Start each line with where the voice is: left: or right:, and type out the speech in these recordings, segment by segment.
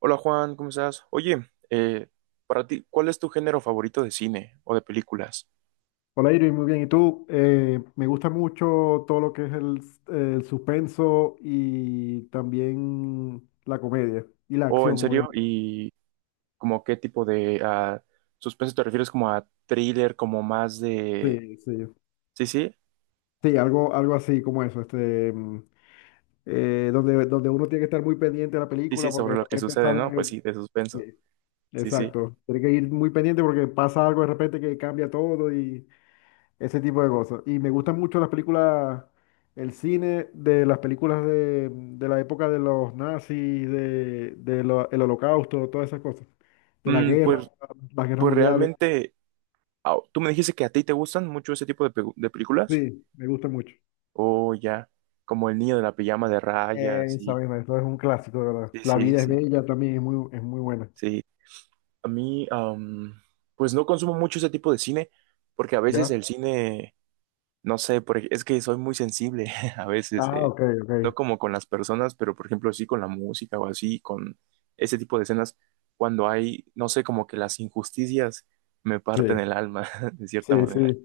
right: Hola Juan, ¿cómo estás? Oye, para ti, ¿cuál es tu género favorito de cine o de películas?
left: Hola Irving, muy bien. ¿Y tú? Me gusta mucho todo lo que es el suspenso y también la comedia y la
right: O en
left: acción,
right: serio,
left: obviamente.
right: ¿y como qué tipo de suspenso te refieres? ¿Como a thriller, como más de...
left: Sí, sí.
right: Sí, sí,
left: Sí, algo así como eso, donde uno tiene que estar muy pendiente de la
right: sí, sí,
left: película porque
right: sobre
left: de
right: lo que
left: repente
right: sucede, ¿no?
left: sale.
right: Pues sí, de
left: Sí,
right: suspenso, sí, sí.
left: exacto. Tiene que ir muy pendiente porque pasa algo de repente que cambia todo. Y, Ese tipo de cosas. Y me gustan mucho las películas, el cine de las películas de la época de los nazis, el holocausto, todas esas cosas. De la
right: Mm,
left: guerra,
right: pues,
left: las guerras
right: pues
left: mundiales.
right: realmente, ¿tú me dijiste que a ti te gustan mucho ese tipo de películas?
left: Sí, me gusta mucho.
right: O ya, como El niño de la pijama de rayas,
left: Esa
right: y...
left: misma, eso es un clásico, de verdad.
right: Sí,
left: La
right: sí,
left: vida es
right: sí,
left: bella también, es muy buena.
right: sí. A mí, pues no consumo mucho ese tipo de cine, porque a veces
left: ¿Ya?
right: el cine, no sé, es que soy muy sensible a veces,
left: Ah, ok, ok.
right: no como con las personas, pero por ejemplo sí con la música o así, con ese tipo de escenas, cuando hay, no sé, como que las injusticias me parten
left: Sí.
right: el alma, de cierta
left: Sí, sí.
right: manera.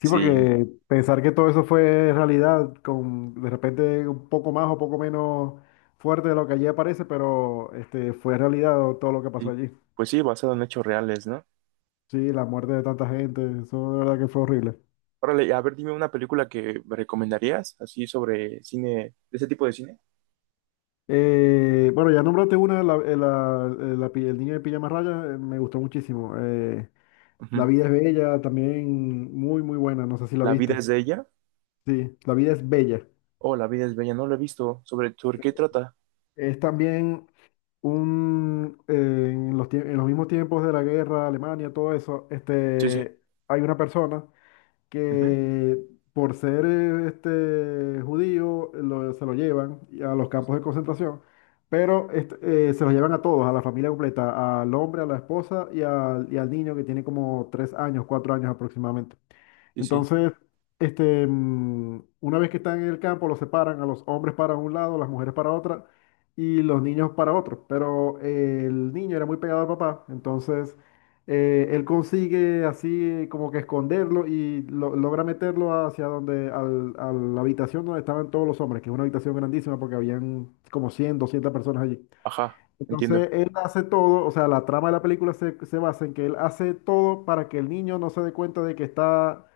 left: Sí,
right: Sí,
left: porque pensar que todo eso fue realidad, con de repente un poco más o poco menos fuerte de lo que allí aparece, pero fue realidad todo lo que pasó
right: y,
left: allí.
right: pues sí, basado en hechos reales, ¿no?
left: Sí, la muerte de tanta gente, eso de verdad que fue horrible.
right: Órale, a ver, dime una película que me recomendarías, así sobre cine, de ese tipo de cine.
left: Bueno, ya nombraste una, el niño de pijama raya, me gustó muchísimo. La
right: Ujú.
left: vida es bella, también muy, muy buena, no sé si la
right: La vida
left: viste.
right: es de ella.
left: Sí, La vida es bella.
right: Oh, La vida es bella, no lo he visto. ¿Sobre qué trata?
left: Es también un, en en los mismos tiempos de la guerra, Alemania, todo eso,
right: Sí, sí.
left: hay una persona
right: Ujú.
left: que por ser judío se lo llevan a los
right: Sí, sí.
left: campos de concentración, pero se los llevan a todos, a la familia completa, al hombre, a la esposa y al niño que tiene como 3 años, 4 años aproximadamente.
right: Sí, sí.
left: Entonces, una vez que están en el campo, los separan a los hombres para un lado, las mujeres para otra y los niños para otro. Pero el niño era muy pegado al papá, entonces él consigue así como que esconderlo y logra meterlo hacia a la habitación donde estaban todos los hombres, que es una habitación grandísima porque habían como 100, 200 personas allí.
right: Ajá, entiendo.
left: Entonces él hace todo, o sea, la trama de la película se basa en que él hace todo para que el niño no se dé cuenta de que está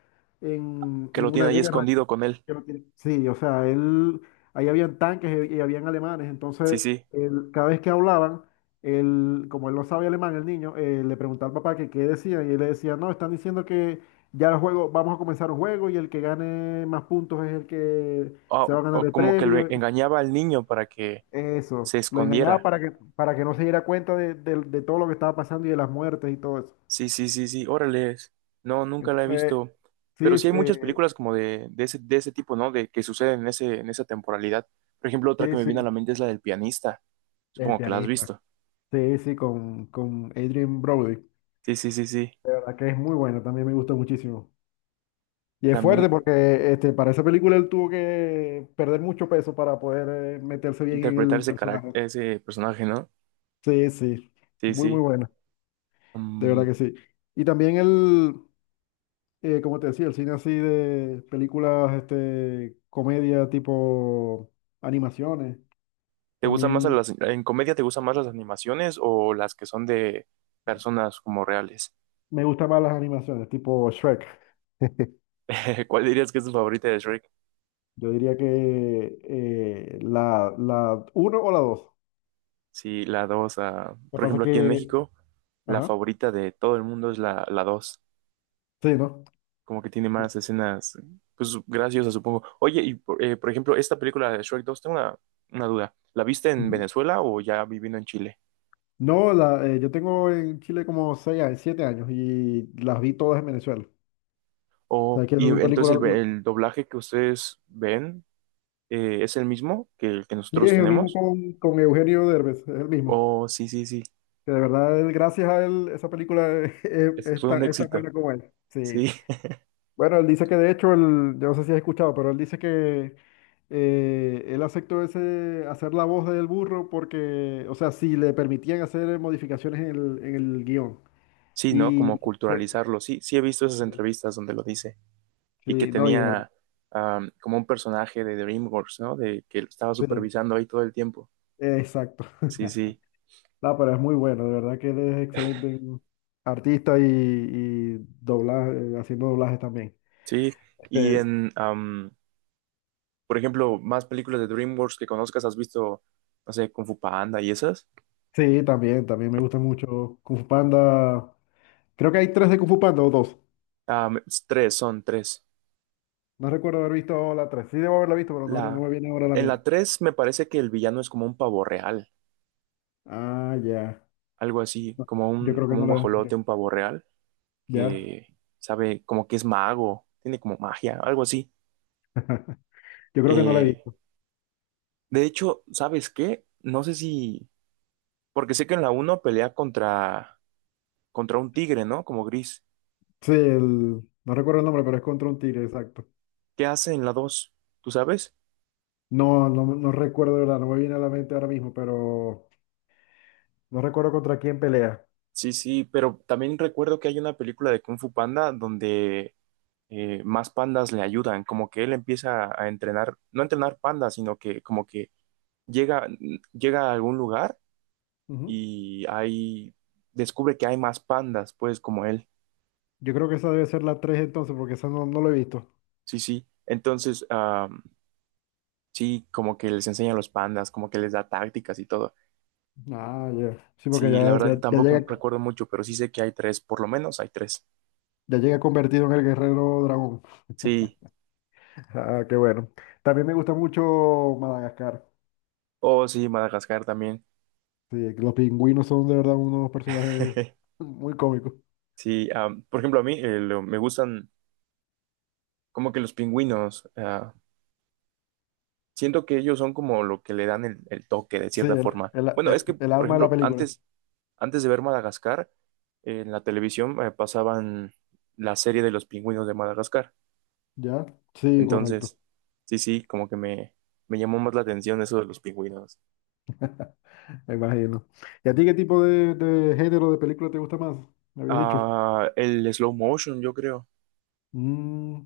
right: Que
left: en
right: lo
left: una
right: tiene ahí
left: guerra.
right: escondido con él.
left: Que no tiene- Sí, o sea, él, ahí habían tanques y habían alemanes,
right: Sí,
left: entonces
right: sí.
left: él, cada vez que hablaban, él, como él no sabía alemán, el niño, le preguntaba al papá que qué decían y él le decía, no, están diciendo que ya el juego, vamos a comenzar un juego y el que gane más puntos es el que se va a
right: O,
left: ganar
right: o
left: el
right: como que lo
left: premio.
right: engañaba al niño para que
left: Eso,
right: se
left: lo engañaba
right: escondiera.
left: para que no se diera cuenta de todo lo que estaba pasando y de las muertes y todo eso.
right: Sí, sí, sí, sí. Órale. No, nunca la he
left: Entonces,
right: visto.
left: sí,
right: Pero sí
left: es,
right: hay muchas
left: eh,
right: películas como de ese tipo, ¿no? De que suceden en ese, en esa temporalidad. Por ejemplo, otra que
left: sí,
right: me viene a
left: sí,
right: la mente es la del pianista.
left: el
right: Supongo que la has
left: pianista.
right: visto.
left: Sí, sí, con Adrien Brody.
right: Sí, sí, sí, sí.
left: De verdad que es muy bueno, también me gustó muchísimo. Y es
right: También
left: fuerte porque para esa película él tuvo que perder mucho peso para poder meterse bien en
right: interpretar
left: el
right: ese carac-
left: personaje.
right: ese personaje, ¿no?
left: Sí, sí,
right: Sí,
left: muy, muy
right: sí.
left: buena, de verdad
right: Mm,
left: que sí. Y también el, como te decía, el cine así de películas, comedia tipo animaciones.
right: ¿Te gustan más
left: También
right: las, en comedia te gustan más las animaciones o las que son de personas como reales?
left: me gustan más las animaciones, tipo Shrek.
right: ¿Cuál dirías que es tu favorita de Shrek?
left: Yo diría que la uno o la dos.
right: Sí, la 2.
left: Lo que
right: Por
left: pasa
right: ejemplo, aquí en
left: que,
right: México, la
left: ajá,
right: favorita de todo el mundo es la 2.
left: sí, ¿no?
right: Como que tiene más escenas, pues graciosas, supongo. Oye, y por ejemplo, esta película de Shrek 2 tengo una duda, ¿la viste en
left: Ujú.
right: Venezuela o ya viviendo en Chile?
left: No, yo tengo en Chile como seis, 7 años y las vi todas en Venezuela. O sea,
right: O,
left: que esas
right: y
left: son
right: entonces
left: películas.
right: el doblaje que ustedes ven, es el mismo que el que
left: Sí, es
right: nosotros
left: el mismo
right: tenemos.
left: con Eugenio Derbez, es el mismo.
right: Oh, sí, sí, sí.
left: Que de verdad, él, gracias a él, esa película
right: Ese fue un
left: es tan buena
right: éxito.
left: como él. Sí.
right: Sí,
left: Bueno, él dice que de hecho, yo no sé si has escuchado, pero él dice que él aceptó ese, hacer la voz del burro porque, o sea, si le permitían hacer modificaciones en en el guión.
right: sí, ¿no?
left: Y
right: Como
left: fue-
right: culturalizarlo. Sí, sí he visto esas entrevistas donde lo dice, y que
left: sí, no, y de verdad.
right: tenía, como un personaje de DreamWorks, ¿no? De que lo estaba
left: Sí,
right: supervisando ahí todo el tiempo.
left: exacto.
right: Sí, sí,
left: No, pero es muy bueno, de verdad que él es excelente en artista y doblaje, haciendo doblajes también.
right: sí. Y
left: Este,
right: por ejemplo, más películas de DreamWorks que conozcas, ¿has visto, no sé, Kung Fu Panda y esas?
left: Sí, también, también me gusta mucho Kung Fu Panda. Creo que hay tres de Kung Fu Panda o dos.
right: Es tres, son tres.
left: No recuerdo haber visto la tres. Sí, debo haberla visto, pero no, no
right: La,
left: me viene ahora a la
right: en la
left: mente.
right: tres me parece que el villano es como un pavo real,
left: Ah, ya.
right: algo así,
left: No,
right: como
left: yo
right: un,
left: creo que
right: como
left: no
right: un
left: la.
right: guajolote,
left: Ya.
right: un pavo real.
left: Ya.
right: Que sabe como que es mago, tiene como magia, algo así.
left: Yo creo que no la he
right: Eh,
left: visto.
right: de hecho, ¿sabes qué? No sé si, porque sé que en la uno pelea contra un tigre, ¿no? Como gris.
left: Sí, el, no recuerdo el nombre, pero es contra un tigre, exacto.
right: ¿Qué hace en la dos? ¿Tú sabes?
left: No, no, no recuerdo, de verdad, no me viene a la mente ahora mismo, pero no recuerdo contra quién pelea.
right: Sí, sí, pero también recuerdo que hay una película de Kung Fu Panda donde, más pandas le ayudan, como que él empieza a entrenar, no a entrenar pandas, sino que como que llega, llega a algún lugar
left: Ujú.
right: y ahí descubre que hay más pandas, pues como él.
left: Yo creo que esa debe ser la tres entonces, porque esa no, no la he visto.
right: Sí, sí. Entonces, sí, como que les enseña a los pandas, como que les da tácticas y todo.
left: Ah, ya. Sí, porque
right: Sí, la
left: ya, ya,
right: verdad tampoco recuerdo mucho, pero sí sé que hay tres, por lo menos hay tres.
left: ya llega convertido en el guerrero dragón.
right: Sí.
left: Ah, qué bueno. También me gusta mucho Madagascar.
right: Oh, sí, Madagascar también.
left: Sí, los pingüinos son de verdad unos personajes muy cómicos.
right: Sí, por ejemplo, a mí, me gustan como que los pingüinos. Siento que ellos son como lo que le dan el toque de
left: Sí,
right: cierta forma. Bueno, es que,
left: el
right: por
left: alma de la
right: ejemplo,
left: película.
right: antes de ver Madagascar, en la televisión, pasaban la serie de los pingüinos de Madagascar.
left: ¿Ya? Sí, correcto.
right: Entonces, sí, sí, como que me llamó más la atención eso de los pingüinos.
left: Me imagino. ¿Y a ti qué tipo de género de película te gusta más? Me habías dicho.
right: El slow motion, yo creo.
left: Mm,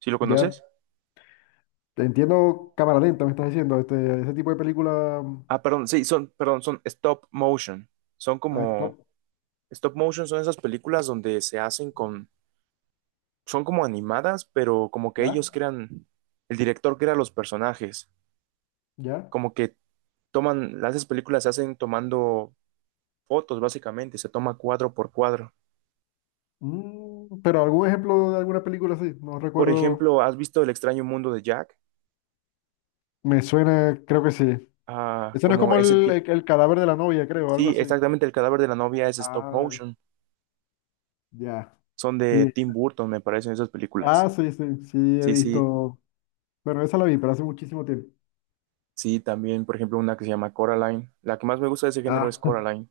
right: ¿Sí lo
left: ya.
right: conoces?
left: Entiendo cámara lenta, me estás diciendo. Este, ese tipo de película
right: Perdón, sí, son, perdón, son stop motion. Son
left: a
right: como
left: stop.
right: stop motion, son esas películas donde se hacen con, son como animadas, pero como que
left: ¿Ya?
right: ellos crean, el director crea los personajes.
left: ¿Ya?
right: Como que toman, las películas se hacen tomando fotos, básicamente, se toma cuadro por cuadro.
left: Pero algún ejemplo de alguna película así. No
right: Por
left: recuerdo.
right: ejemplo, ¿has visto El extraño mundo de Jack?
left: Me suena, creo que sí.
right: Ah,
left: Ese no es
right: como
left: como
right: ese tipo.
left: el cadáver de la novia, creo, algo
right: Sí,
left: así.
right: exactamente, el cadáver de la novia es stop
left: Ah,
right: motion.
left: ya.
right: Son de
left: Sí.
right: Tim Burton, me parecen esas películas.
left: Ah, sí, sí, sí, he
right: Sí, sí,
left: visto. Bueno, esa la vi, pero hace muchísimo tiempo.
right: sí, también, por ejemplo, una que se llama Coraline. La que más me gusta de ese género es
left: Ah,
right: Coraline.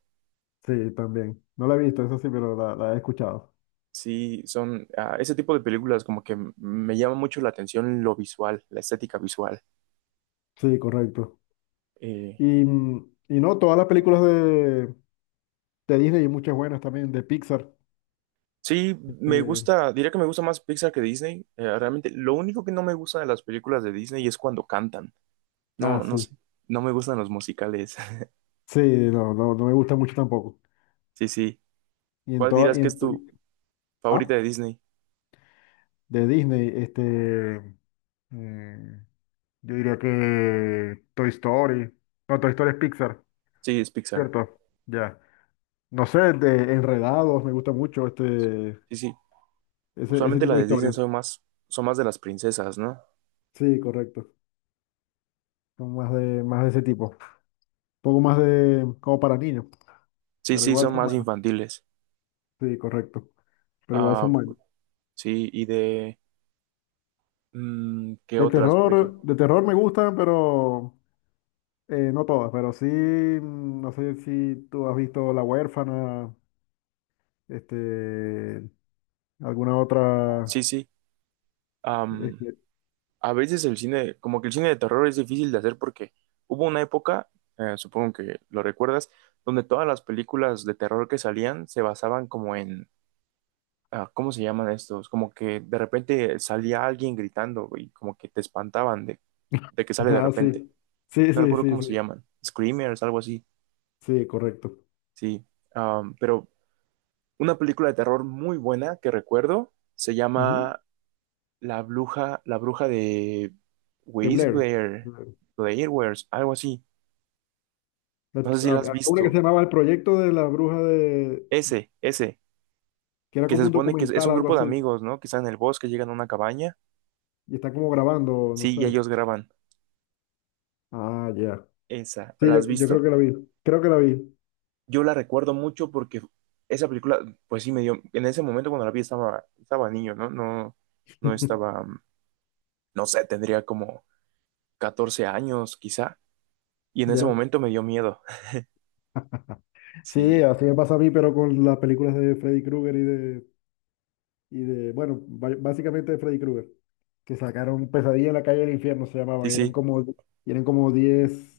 left: sí, también. No la he visto, esa sí, pero la he escuchado.
right: Sí, son, ese tipo de películas como que me llama mucho la atención lo visual, la estética visual.
left: Sí, correcto.
right: Eh,
left: Y no, todas las películas de Disney y muchas buenas también, de Pixar.
right: sí, me
left: Eh,
right: gusta, diría que me gusta más Pixar que Disney. Realmente, lo único que no me gusta de las películas de Disney es cuando cantan. No, no
left: sí.
right: sé, no me gustan los musicales.
left: Sí, no, no, no me gusta mucho tampoco.
right: Sí, sí.
left: Y en
right: ¿Cuál
left: todas,
right: dirás que es tu
left: y
right: favorita
left: ah,
right: de Disney?
left: de Disney, mm, yo diría que Toy Story. No, Toy Story es Pixar,
right: Sí, es Pixar.
left: ¿cierto? Ya. No sé, de Enredados, me gusta mucho
right: Sí, sí.
left: ese
right: Usualmente
left: tipo
right: las
left: de
right: de Disney
left: historias.
right: son más, de las princesas, ¿no?
left: Sí, correcto. Son más de ese tipo. Un poco más de, como para niños,
right: Sí,
left: pero
right: sí,
left: igual
right: son
left: son
right: más
left: buenos.
right: infantiles.
left: Sí, correcto. Pero igual
right: Ah,
left: son buenos.
right: sí, y de... ¿qué otras, por ejemplo?
left: De terror me gustan, pero no todas. Pero sí, no sé si tú has visto La Huérfana, este, alguna otra.
right: Sí, sí. Am,
left: este,
right: a veces el cine, como que el cine de terror es difícil de hacer porque hubo una época, supongo que lo recuerdas, donde todas las películas de terror que salían se basaban como en... ¿Cómo se llaman estos? Como que de repente salía alguien gritando y como que te espantaban de que sale de
left: Ah, sí.
right: repente.
left: Sí,
right: No
left: sí,
right: recuerdo
left: sí,
right: cómo
left: sí.
right: se llaman. Screamers, algo así.
left: Sí, correcto.
right: Sí. Pero una película de terror muy buena que recuerdo se
left: Ujú.
right: llama La Bruja de
left: De Blair.
right: Blair,
left: Blair.
right: Blair Witch, algo así. No sé si la has
left: Había una
right: visto.
left: que se llamaba El Proyecto de la Bruja de...
right: Ese,
left: que era
right: que se
left: como un
right: supone que es
left: documental,
right: un
left: algo
right: grupo de
left: así.
right: amigos, ¿no? Que están en el bosque, llegan a una cabaña.
left: Y está como grabando, no
right: Sí, y
left: sé.
right: ellos graban
left: Ah, ya.
right: esa.
left: Sí,
right: ¿La has
left: yo creo
right: visto?
left: que la vi. Creo que la vi.
right: Yo la recuerdo mucho porque esa película, pues sí me dio, en ese momento cuando la vi estaba niño, ¿no? No, no estaba, no sé, tendría como 14 años quizá, y en ese
left: Ya.
right: momento me dio miedo.
left: Sí,
right: Sí,
left: así me pasa a mí, pero con las películas de Freddy Krueger y de... básicamente de Freddy Krueger. Que sacaron Pesadilla en la calle del infierno, se
right: sí,
left: llamaban.
right: sí.
left: Y eran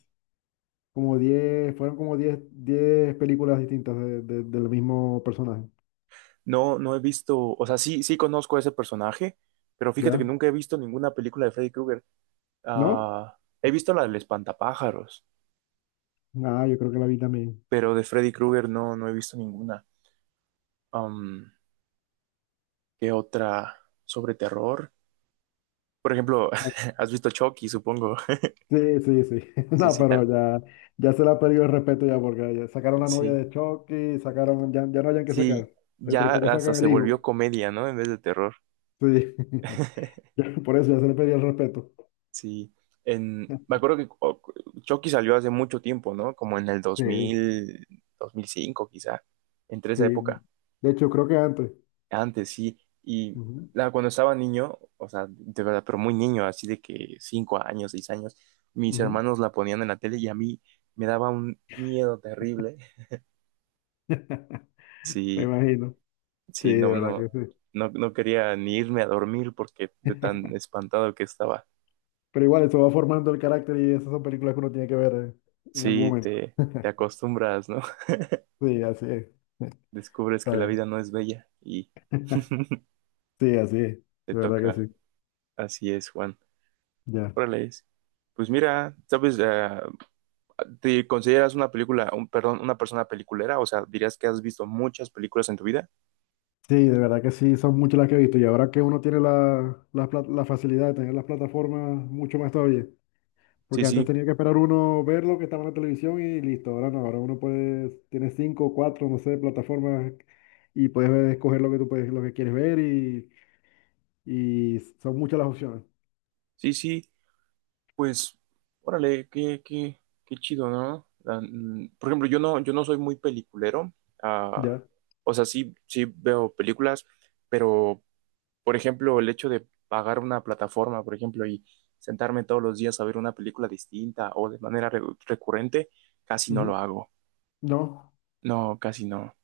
left: como 10 fueron como 10 10 películas distintas del mismo personaje.
right: No, no he visto, o sea, sí, sí conozco a ese personaje, pero fíjate que
left: ¿Ya?
right: nunca he visto ninguna película de Freddy Krueger.
left: ¿No?
right: He visto la del espantapájaros,
left: Nada, yo creo que la vi también.
right: pero de Freddy Krueger no, no he visto ninguna. Am, ¿Qué otra sobre terror? Por ejemplo,
left: Ah,
right: has visto Chucky, supongo.
left: sí, sí, sí.
right: Sí,
left: No,
right: sí,
left: pero ya, ya se le ha perdido el respeto ya porque ya sacaron la novia
right: sí.
left: de Chucky, sacaron, ya, ya no hayan que sacar.
right: Sí,
left: Entre
right: ya
left: poco
right: hasta
left: sacan
right: se
left: el
right: volvió
left: hijo.
right: comedia, ¿no? En vez de terror.
left: Sí. Ya, por eso ya se le perdió el respeto.
right: Sí, me acuerdo que Chucky salió hace mucho tiempo, ¿no? Como en el
left: Sí,
right: 2000, 2005 quizá, entre esa
left: sí.
right: época.
left: De hecho, creo que antes.
right: Antes, sí. Y
left: Ujú,
right: cuando estaba niño, o sea, de verdad, pero muy niño, así de que 5 años, 6 años, mis
left: ujú.
right: hermanos la ponían en la tele y a mí me daba un miedo terrible.
left: Me
right: Sí,
left: imagino. Sí,
right: sí,
left: de
right: no,
left: verdad
right: no,
left: que
right: no, no quería ni irme a dormir porque
left: sí.
right: de tan espantado que estaba.
left: Pero igual eso va formando el carácter y esas son películas que uno tiene que ver en algún
right: Sí,
left: momento.
right: te acostumbras, ¿no?
left: Sí, así es.
right: Descubres
left: Está
right: que la
left: bien.
right: vida no es bella y
left: Sí, así es.
right: te
left: De verdad que
right: toca.
left: sí.
right: Así es, Juan.
left: Ya.
right: Órale es. Pues mira, sabes, ¿te consideras una película, un, perdón, una persona peliculera? O sea, dirías que has visto muchas películas en tu vida.
left: Sí, de verdad que sí, son muchas las que he visto. Y ahora que uno tiene la facilidad de tener las plataformas, mucho más todavía.
right: Sí,
left: Porque antes
right: sí,
left: tenía que esperar uno ver lo que estaba en la televisión y listo. Ahora no, ahora uno puede, tiene cinco, cuatro, no sé, plataformas y escoger lo que tú puedes, lo que quieres ver y son muchas las opciones.
right: sí, sí. Pues, órale, qué chido, ¿no? Por ejemplo, yo no soy muy peliculero. Ah,
left: Ya.
right: o sea, sí, sí veo películas, pero por ejemplo, el hecho de pagar una plataforma, por ejemplo, y sentarme todos los días a ver una película distinta o de manera recurrente, casi no
left: Ujú.
right: lo hago.
left: No.
right: No, casi no.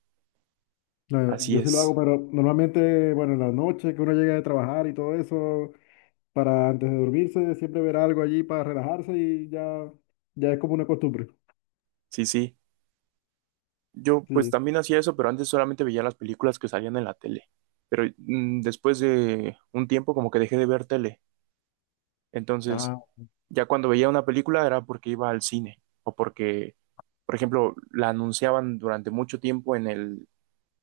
left: No,
right: Así
left: yo sí lo hago,
right: es.
left: pero normalmente, bueno, en la noche que uno llega de trabajar y todo eso, para antes de dormirse, siempre ver algo allí para relajarse y ya, ya es como una costumbre.
right: Sí, sí. Yo pues
left: Sí.
right: también hacía eso, pero antes solamente veía las películas que salían en la tele. Pero, después de un tiempo como que dejé de ver tele. Entonces,
left: Ah,
right: ya cuando veía una película era porque iba al cine o porque, por ejemplo, la anunciaban durante mucho tiempo en el,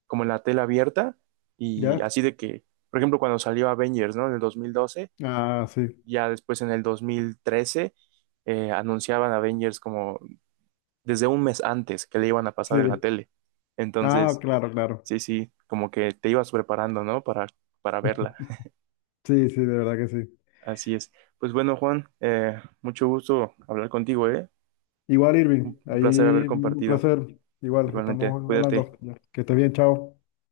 right: como en la tela abierta, y
left: ¿ya?
right: así de que, por ejemplo, cuando salió Avengers, ¿no? En el 2012,
left: Ah, sí.
right: ya después, en el 2013, anunciaban Avengers como desde un mes antes que le iban a pasar en la
left: Sí.
right: tele.
left: Ah,
right: Entonces,
left: claro, claro.
right: sí, sí, como que te ibas preparando, ¿no? Para verla.
left: Sí, sí, de verdad que sí.
right: Así es. Pues bueno, Juan, mucho gusto hablar contigo, ¿eh?
left: Igual, Irving,
right: Un placer haber
left: ahí un
right: compartido.
left: placer. Igual,
right: Igualmente,
left: estamos
right: cuídate.
left: hablando. Ya, que estés bien, chao.